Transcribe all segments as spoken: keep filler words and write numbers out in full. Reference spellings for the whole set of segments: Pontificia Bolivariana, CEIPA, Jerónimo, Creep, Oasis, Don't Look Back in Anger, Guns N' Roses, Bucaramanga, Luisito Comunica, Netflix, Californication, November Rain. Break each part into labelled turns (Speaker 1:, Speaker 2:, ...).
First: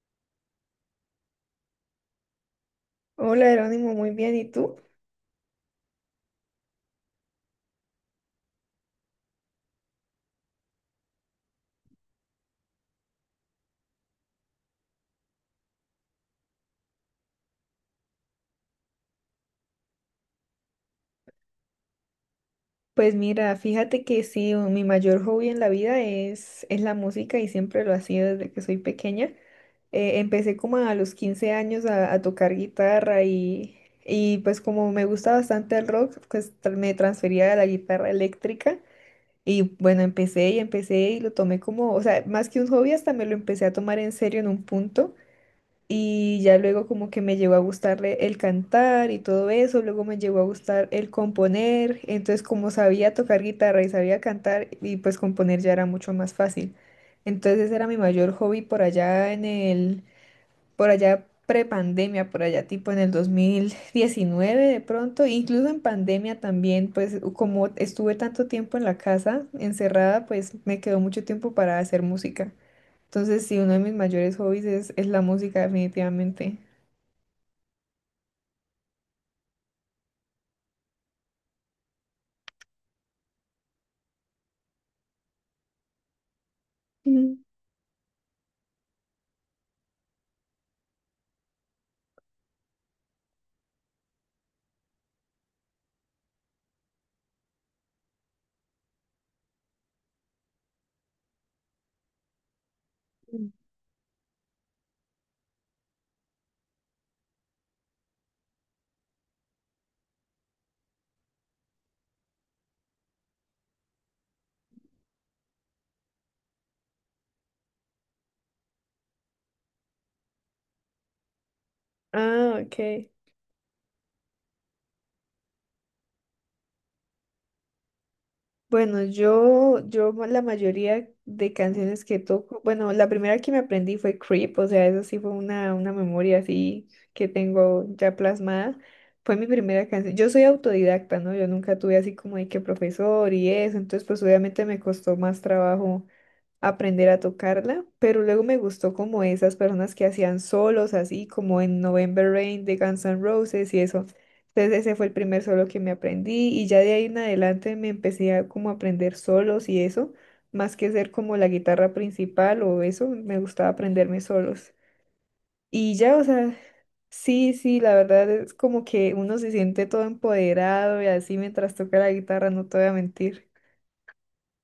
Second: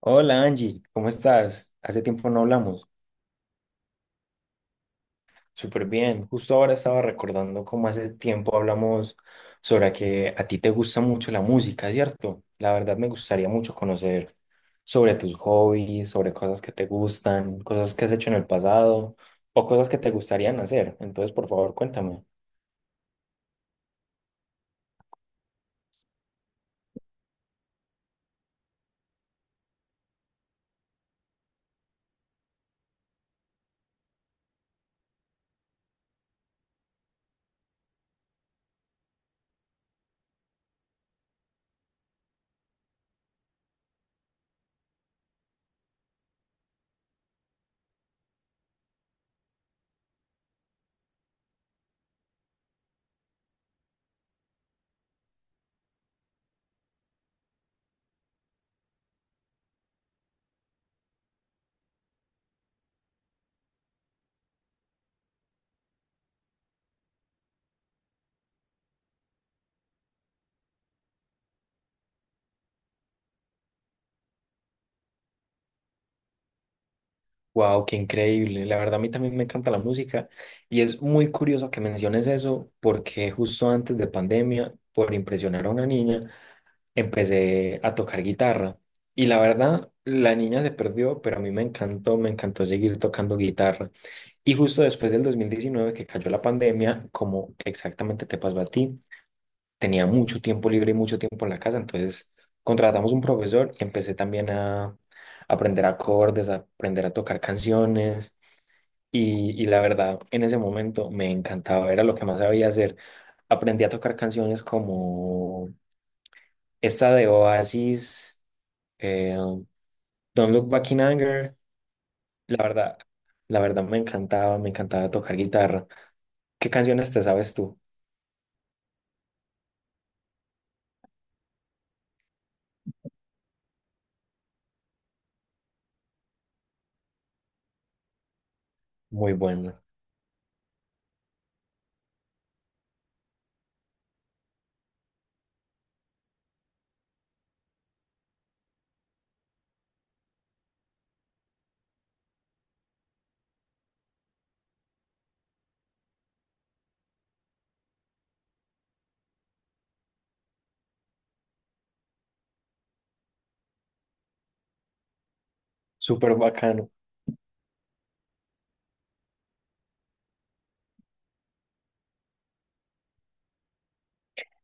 Speaker 1: Hola Angie, ¿cómo estás? Hace tiempo no hablamos.
Speaker 2: Hola Jerónimo, muy bien. ¿Y tú?
Speaker 1: Súper bien. Justo ahora estaba recordando cómo hace tiempo hablamos sobre que a ti te gusta mucho la música, ¿cierto? La verdad me gustaría mucho conocer sobre tus hobbies, sobre cosas que te gustan, cosas que has hecho en el pasado o cosas que te gustarían hacer. Entonces, por favor, cuéntame.
Speaker 2: Pues mira, fíjate que sí, mi mayor hobby en la vida es, es la música y siempre lo ha sido desde que soy pequeña. Eh, empecé como a los quince años a, a tocar guitarra y, y pues como me gusta bastante el rock, pues tra- me transferí a la guitarra eléctrica y bueno, empecé y empecé y lo tomé como, o sea, más que un hobby, hasta me lo empecé a tomar en serio en un punto. Y ya luego como que me llegó a gustarle el cantar y todo eso, luego me llegó a gustar el componer, entonces como sabía tocar guitarra y sabía cantar y pues componer ya era mucho más fácil. Entonces ese era mi mayor hobby por allá en el, por allá prepandemia, por allá tipo en el dos mil diecinueve de pronto, incluso en pandemia también, pues como estuve tanto tiempo en la casa encerrada, pues me quedó mucho tiempo para hacer música. Entonces, sí, uno de mis mayores hobbies es, es la música, definitivamente.
Speaker 1: Wow, qué increíble. La verdad, a mí también me encanta la música y es muy curioso que menciones eso porque justo antes de pandemia, por impresionar a una niña,
Speaker 2: Ujú.
Speaker 1: empecé a tocar guitarra. Y la verdad, la niña se perdió, pero a mí me encantó, me encantó seguir tocando guitarra. Y justo después del dos mil diecinueve que cayó la pandemia, como exactamente te pasó a ti, tenía mucho tiempo libre y mucho tiempo en la casa, entonces contratamos un profesor y empecé también a aprender acordes, a aprender a tocar canciones. Y, y la verdad, en ese momento me encantaba, era lo que más sabía hacer. Aprendí a tocar canciones como esta de Oasis. Eh, Don't Look Back in Anger,
Speaker 2: Ah,
Speaker 1: la verdad,
Speaker 2: ok.
Speaker 1: la verdad me encantaba, me encantaba tocar guitarra. ¿Qué canciones te sabes tú?
Speaker 2: Bueno, yo, yo ma- la mayoría de canciones que toco, bueno, la primera que me aprendí fue Creep, o sea, eso sí fue una, una memoria así que tengo ya plasmada.
Speaker 1: Muy
Speaker 2: Fue mi
Speaker 1: buena,
Speaker 2: primera canción. Yo soy autodidacta, ¿no? Yo nunca tuve así como de que profesor y eso, entonces pues obviamente me costó más trabajo aprender a tocarla, pero luego me gustó como esas personas que hacían solos así, como en November Rain de Guns N' Roses y eso. Entonces ese fue el primer solo que me aprendí y ya de ahí en adelante me empecé a como aprender solos y eso, más que ser como la guitarra principal o eso, me gustaba aprenderme solos. Y ya, o
Speaker 1: súper
Speaker 2: sea,
Speaker 1: bacano.
Speaker 2: sí, sí, la verdad es como que uno se siente todo empoderado y así mientras toca la guitarra, no te voy a mentir.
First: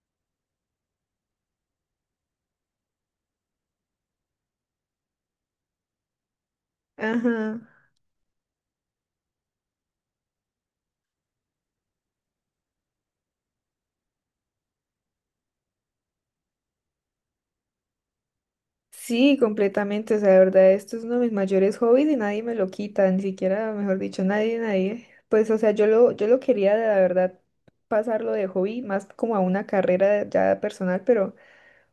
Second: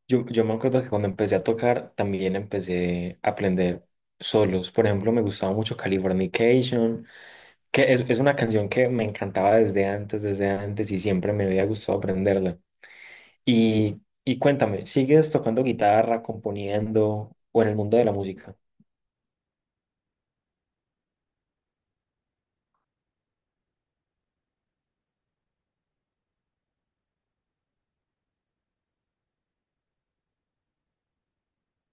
Speaker 1: Yo, yo me acuerdo que cuando empecé a tocar también empecé a aprender solos. Por ejemplo, me gustaba mucho Californication,
Speaker 2: Ajá.
Speaker 1: que es, es una canción que me encantaba desde antes, desde antes y siempre me había gustado aprenderla. Y, y cuéntame, ¿sigues tocando guitarra, componiendo o en el mundo de la música?
Speaker 2: Sí, completamente. O sea, de verdad, esto es uno de mis mayores hobbies y nadie me lo quita, ni siquiera, mejor dicho, nadie, nadie. Pues, o sea, yo lo, yo lo quería, la verdad, pasarlo de hobby más como a una carrera ya personal, pero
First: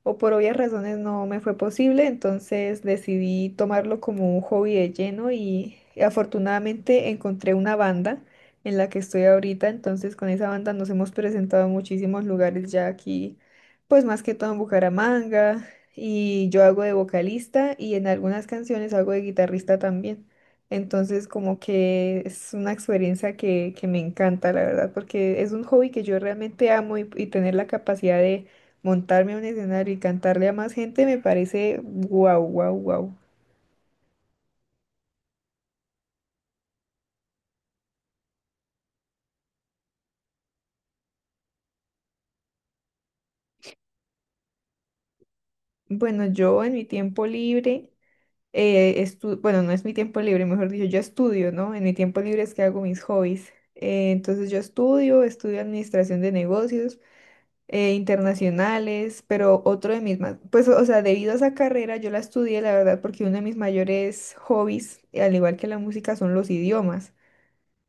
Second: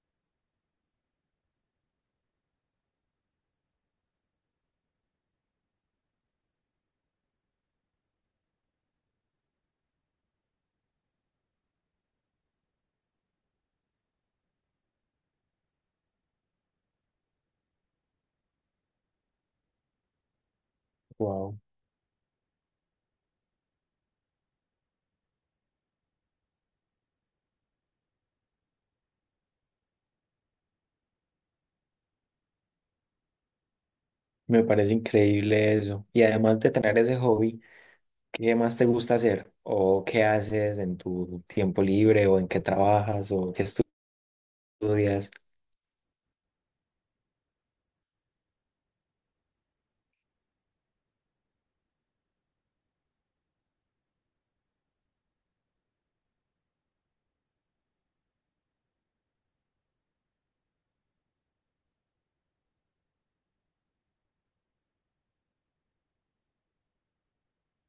Speaker 2: o por obvias razones no me fue posible, entonces decidí tomarlo como un hobby de lleno y afortunadamente encontré una banda en la que estoy ahorita, entonces con esa banda nos hemos presentado en muchísimos lugares ya aquí, pues más que todo en Bucaramanga y yo hago de vocalista y en algunas canciones hago de guitarrista también. Entonces
Speaker 1: Wow.
Speaker 2: como que es una experiencia que, que me encanta, la verdad, porque es un hobby que yo realmente amo y y tener la capacidad de montarme a un escenario y cantarle a más gente me parece guau, guau, guau.
Speaker 1: Me parece increíble eso. Y además de tener ese hobby, ¿qué más te gusta hacer? ¿O qué haces en tu tiempo libre? ¿O en qué trabajas? ¿O qué estudias?
Speaker 2: Bueno, yo en mi tiempo libre, eh, estu- bueno, no es mi tiempo libre, mejor dicho, yo estudio, ¿no? En mi tiempo libre es que hago mis hobbies. Eh, entonces yo estudio, estudio administración de negocios eh, internacionales, pero otro de mis más, pues, o sea, debido a esa carrera yo la estudié, la verdad, porque uno de mis mayores hobbies, al igual que la música, son los idiomas.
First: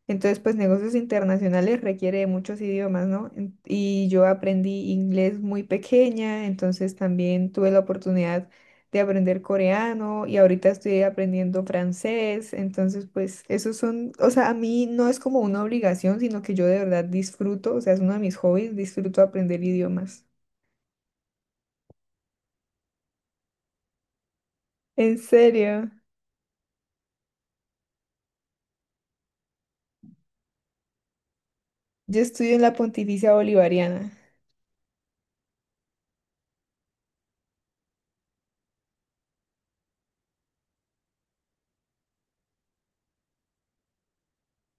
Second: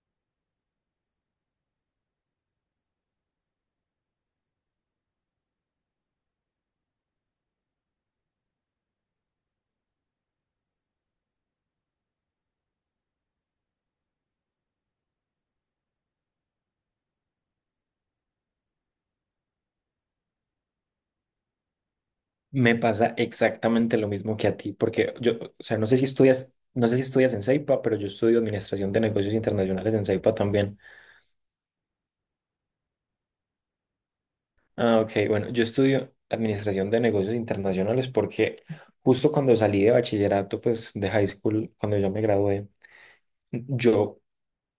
Speaker 2: Entonces, pues negocios internacionales requiere de muchos idiomas, ¿no? En- Y yo aprendí inglés muy pequeña, entonces también tuve la oportunidad de aprender coreano y ahorita estoy aprendiendo francés, entonces pues esos son, o sea, a mí no es como una obligación, sino que yo de verdad disfruto, o sea, es uno de mis hobbies, disfruto aprender idiomas.
Speaker 1: Me pasa exactamente lo mismo que a ti, porque
Speaker 2: ¿En
Speaker 1: yo, o sea, no
Speaker 2: serio?
Speaker 1: sé si estudias, no sé si estudias en CEIPA, pero yo estudio Administración de Negocios Internacionales en CEIPA también.
Speaker 2: Yo estudio en la Pontificia Bolivariana.
Speaker 1: Ah, ok, bueno, yo estudio Administración de Negocios Internacionales porque justo cuando salí de bachillerato, pues de high school, cuando yo me gradué, yo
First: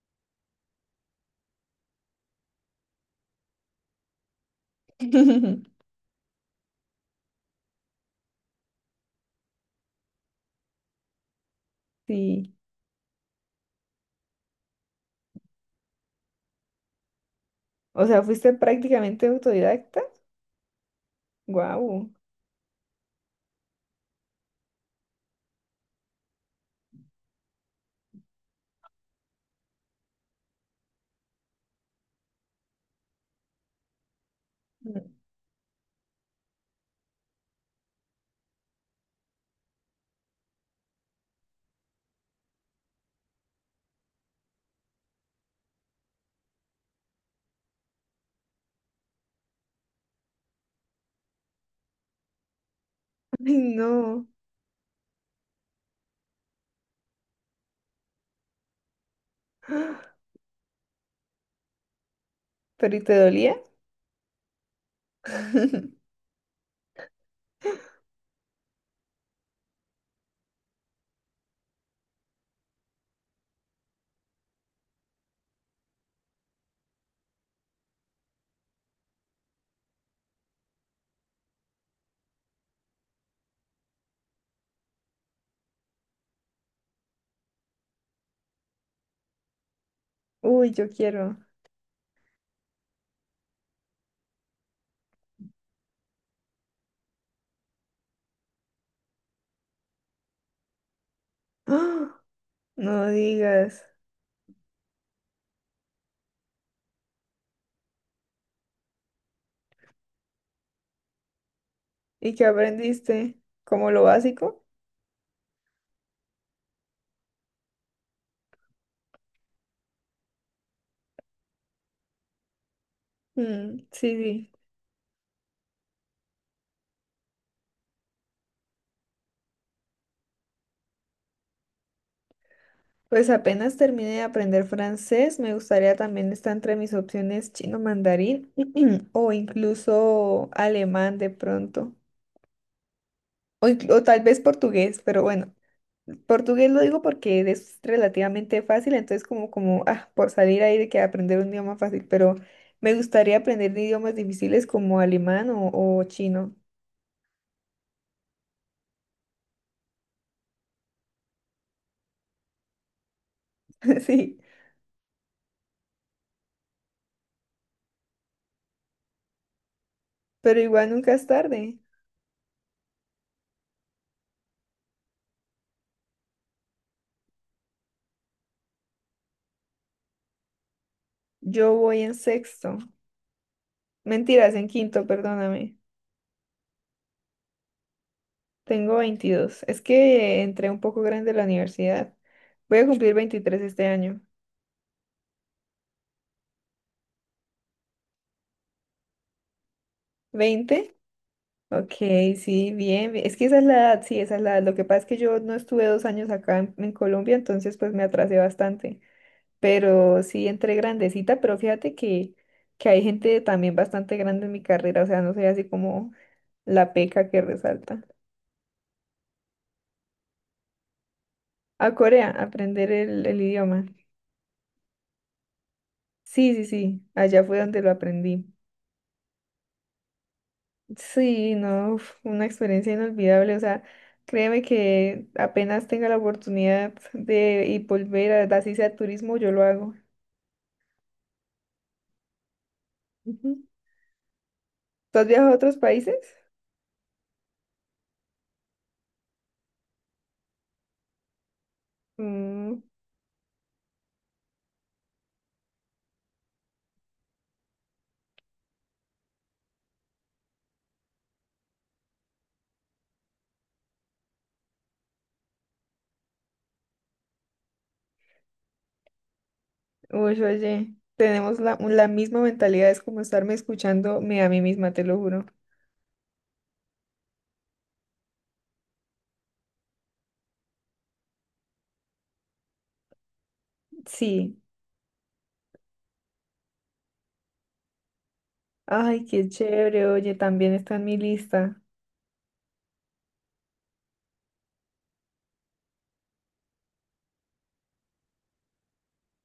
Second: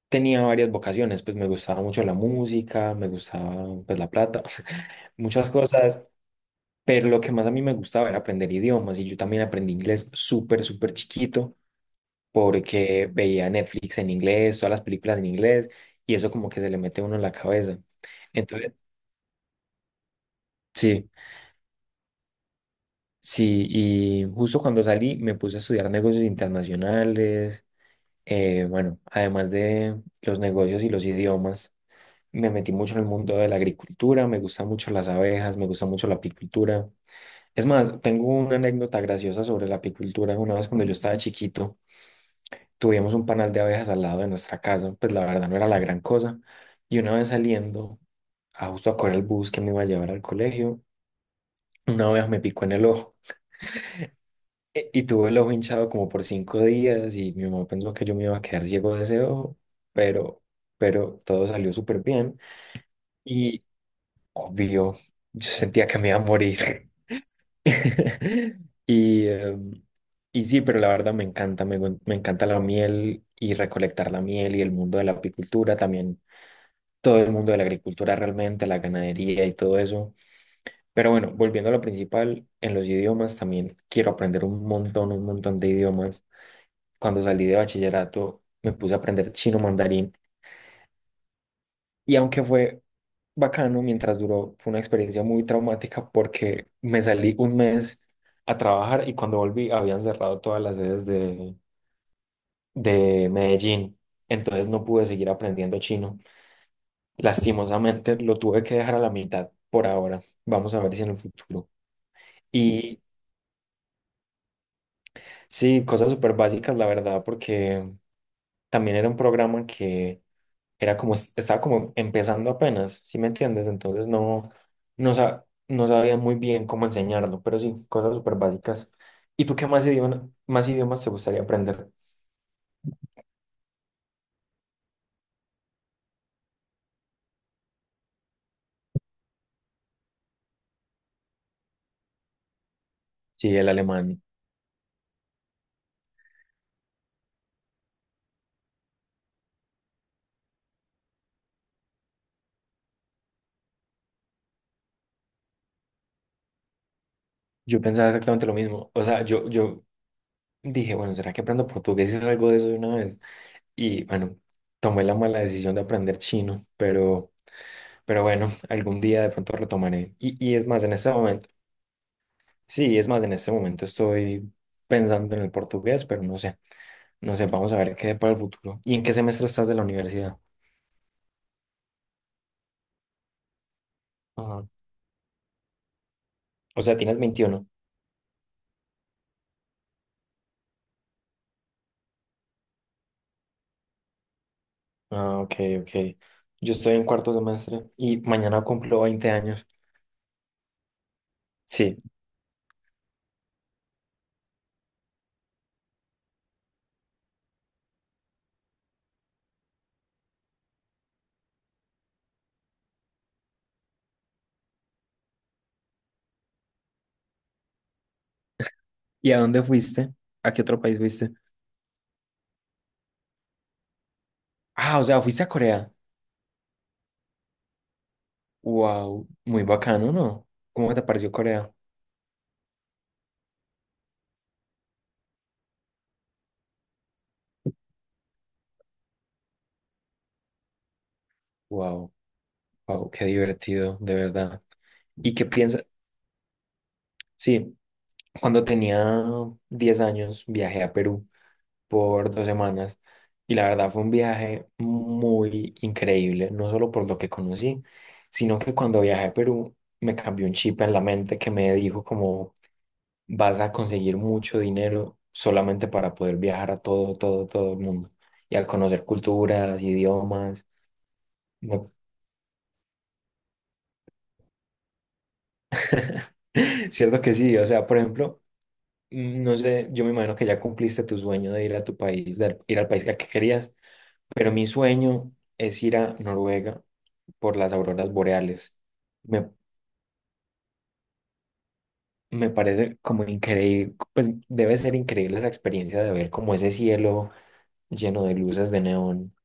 Speaker 1: tenía varias vocaciones, pues me gustaba mucho la música, me gustaba pues la plata, muchas cosas, pero lo que más a mí me gustaba era aprender idiomas y yo también aprendí inglés súper, súper chiquito
Speaker 2: Sí.
Speaker 1: porque veía Netflix en inglés, todas las películas en inglés y eso como que se le mete a uno en la cabeza.
Speaker 2: O sea, fuiste
Speaker 1: Entonces,
Speaker 2: prácticamente autodidacta.
Speaker 1: sí,
Speaker 2: Guau.
Speaker 1: sí, y justo cuando salí me puse a estudiar negocios internacionales, eh, bueno, además de los negocios y los idiomas. Me metí mucho en el mundo de la agricultura, me gustan mucho
Speaker 2: Mm.
Speaker 1: las abejas, me gusta mucho la apicultura. Es más, tengo una anécdota graciosa sobre la apicultura. Una vez cuando yo estaba chiquito, tuvimos un panal de abejas al lado de nuestra casa, pues la verdad no era la gran cosa. Y una vez saliendo, a justo a correr el bus que me iba a llevar al colegio, una abeja me picó en el ojo.
Speaker 2: Ay, no.
Speaker 1: E- Y tuve el ojo hinchado como por cinco días y mi mamá pensó que yo me iba a quedar ciego de ese ojo, pero, pero todo salió súper bien.
Speaker 2: ¿Pero y te dolía?
Speaker 1: Obvio, yo sentía que me iba a morir. Y, eh, y sí, pero la verdad me encanta, me, gu- me encanta la miel y recolectar la miel y el mundo de la apicultura también, todo el mundo de la agricultura realmente, la ganadería y todo eso. Pero bueno, volviendo a lo principal, en los idiomas también quiero aprender un montón, un montón de idiomas. Cuando salí de bachillerato me puse a aprender chino mandarín.
Speaker 2: Uy, yo quiero.
Speaker 1: Y aunque fue bacano, mientras duró, fue una experiencia muy traumática porque me salí un mes a trabajar y cuando volví habían cerrado todas las sedes de,
Speaker 2: ¡Ah! No
Speaker 1: de
Speaker 2: digas.
Speaker 1: Medellín. Entonces no pude seguir aprendiendo chino. Lastimosamente lo tuve que dejar a la mitad por ahora. Vamos a ver si en el futuro.
Speaker 2: ¿Y qué
Speaker 1: Y
Speaker 2: aprendiste? ¿Como lo básico?
Speaker 1: sí, cosas súper básicas, la verdad, porque también era un programa que era como, estaba como empezando apenas, ¿sí me entiendes?
Speaker 2: Mm,
Speaker 1: Entonces
Speaker 2: sí,
Speaker 1: no,
Speaker 2: sí.
Speaker 1: no, sa- no sabía muy bien cómo enseñarlo, pero sí, cosas súper básicas. ¿Y tú qué más idioma, más idiomas te gustaría aprender?
Speaker 2: Pues apenas termine de aprender francés, me gustaría también estar entre mis opciones chino mandarín o incluso alemán de pronto.
Speaker 1: Sí,
Speaker 2: O,
Speaker 1: el
Speaker 2: inclu- o tal
Speaker 1: alemán.
Speaker 2: vez portugués, pero bueno, portugués lo digo porque es relativamente fácil, entonces como, como, ah, por salir ahí de que aprender un idioma fácil, pero me gustaría aprender de idiomas difíciles como alemán o, o chino.
Speaker 1: Yo pensaba exactamente lo mismo. O sea, yo, yo dije, bueno, ¿será que aprendo portugués y algo de eso de una vez? Y bueno,
Speaker 2: Sí,
Speaker 1: tomé la mala decisión de aprender chino, pero, pero bueno, algún día de pronto retomaré. Y, y
Speaker 2: pero
Speaker 1: es más,
Speaker 2: igual
Speaker 1: en este
Speaker 2: nunca es
Speaker 1: momento,
Speaker 2: tarde.
Speaker 1: sí, es más, en este momento estoy pensando en el portugués, pero no sé. No sé, vamos a ver qué para el futuro. ¿Y en qué semestre estás de la universidad?
Speaker 2: Yo voy en sexto, mentiras, en
Speaker 1: Ajá.
Speaker 2: quinto, perdóname.
Speaker 1: O sea, tienes veintiuno.
Speaker 2: Tengo veintidós. Es que entré un poco grande a la universidad. Voy a cumplir veintitrés este año.
Speaker 1: Ah, ok, ok. Yo estoy en cuarto semestre y mañana cumplo veinte años.
Speaker 2: Veinte. Ok,
Speaker 1: Sí.
Speaker 2: sí, bien, bien. Es que esa es la edad, sí, esa es la edad. Lo que pasa es que yo no estuve dos años acá en, en Colombia, entonces pues me atrasé bastante. Pero sí, entré grandecita, pero fíjate que, que hay gente también bastante grande en mi carrera, o sea, no soy así como la peca que resalta.
Speaker 1: ¿Y a dónde fuiste? ¿A qué otro país fuiste?
Speaker 2: A Corea, aprender el, el idioma.
Speaker 1: Ah, o sea, fuiste a Corea.
Speaker 2: Sí, sí, sí, allá fue donde lo aprendí.
Speaker 1: Wow, muy bacano, ¿no? ¿Cómo te pareció
Speaker 2: Sí,
Speaker 1: Corea?
Speaker 2: no, uf, una experiencia inolvidable. O sea, créeme que apenas tenga la oportunidad de y volver a, así sea turismo, yo lo hago.
Speaker 1: Wow, wow, qué
Speaker 2: Ujú.
Speaker 1: divertido, de verdad.
Speaker 2: ¿Tú has
Speaker 1: ¿Y qué
Speaker 2: viajado a otros
Speaker 1: piensas?
Speaker 2: países?
Speaker 1: Sí, cuando tenía diez años viajé a Perú por dos
Speaker 2: Mm,
Speaker 1: semanas y la verdad fue un viaje muy increíble, no solo por lo que conocí, sino que cuando viajé a Perú me cambió un chip en la mente que me dijo como vas a conseguir mucho dinero solamente para poder viajar a todo, todo, todo el mundo y a conocer culturas,
Speaker 2: uy,
Speaker 1: idiomas.
Speaker 2: oye, tenemos la,
Speaker 1: No-
Speaker 2: la misma mentalidad, es como estarme escuchándome a mí misma, te lo juro.
Speaker 1: Cierto que sí, o sea, por ejemplo, mm, no sé, yo me imagino que ya cumpliste tu sueño de ir a tu país, de ir al país al que querías, pero
Speaker 2: Sí.
Speaker 1: mi sueño es ir a Noruega por las auroras boreales.
Speaker 2: Ay, qué
Speaker 1: Me,
Speaker 2: chévere, oye, también está en mi lista.
Speaker 1: me parece como increíble, pues debe ser increíble esa experiencia de ver como ese cielo lleno de luces de neón.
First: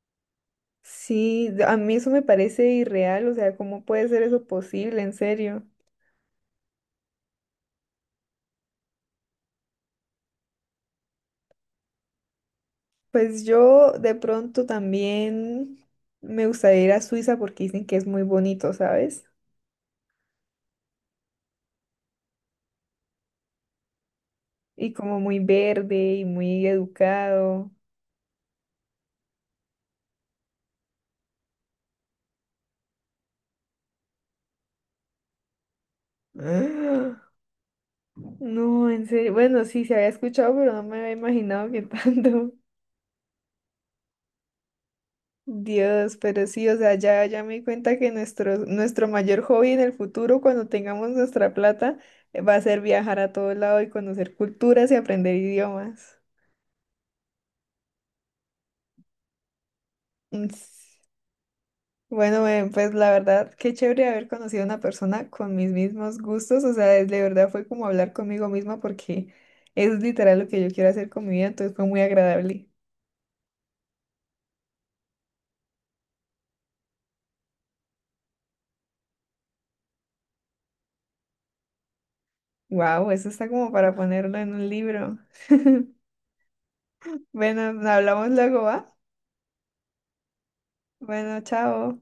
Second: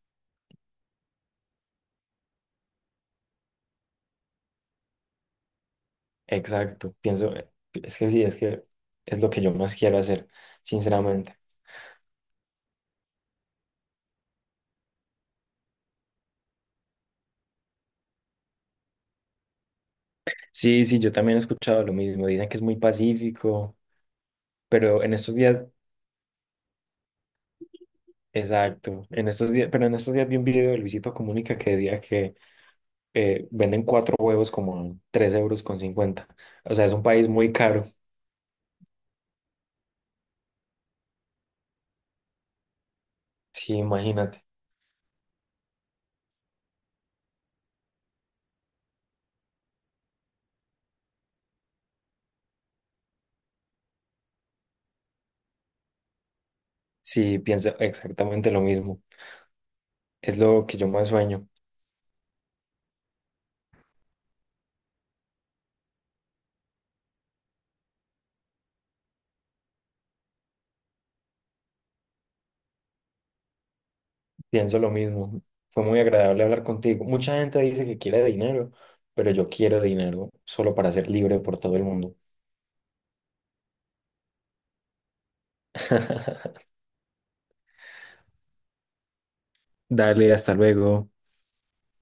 Speaker 2: Sí, de- a mí eso me parece irreal, o sea, ¿cómo puede ser eso posible, en serio?
Speaker 1: Exacto, pienso, eh, es que sí, es que es lo que yo más quiero hacer, sinceramente.
Speaker 2: Pues yo de pronto también me gustaría ir a Suiza porque dicen que es muy bonito, ¿sabes?
Speaker 1: Sí, sí, yo también he escuchado lo mismo, dicen que es muy pacífico,
Speaker 2: Y
Speaker 1: pero en
Speaker 2: como
Speaker 1: estos
Speaker 2: muy
Speaker 1: días,
Speaker 2: verde y muy educado.
Speaker 1: exacto, en estos días, pero en estos días vi un video de Luisito Comunica que decía que eh, venden cuatro huevos como a tres euros con cincuenta, o sea, es un
Speaker 2: ¡Ah!
Speaker 1: país muy caro.
Speaker 2: No, en serio. Bueno, sí, se había escuchado, pero no me había imaginado que tanto.
Speaker 1: Sí, imagínate.
Speaker 2: Dios, pero sí, o sea, ya, ya me di cuenta que nuestro, nuestro mayor hobby en el futuro, cuando tengamos nuestra plata, eh, va a ser viajar a todo lado y conocer culturas y aprender idiomas.
Speaker 1: Sí, pienso exactamente lo mismo. Es
Speaker 2: Mm,
Speaker 1: lo que yo más sueño.
Speaker 2: Bueno, eh, pues la verdad, qué chévere haber conocido a una persona con mis mismos gustos, o sea, es- de verdad fue como hablar conmigo misma porque es literal lo que yo quiero hacer con mi vida, entonces fue muy agradable.
Speaker 1: Pienso lo mismo. Fue muy agradable hablar contigo. Mucha gente dice que quiere dinero, pero yo quiero dinero solo para ser libre por todo el mundo.
Speaker 2: Wow, eso está como para ponerlo en un libro. Bueno, hablamos luego, ¿va?
Speaker 1: Dale, hasta luego.
Speaker 2: Bueno, chao.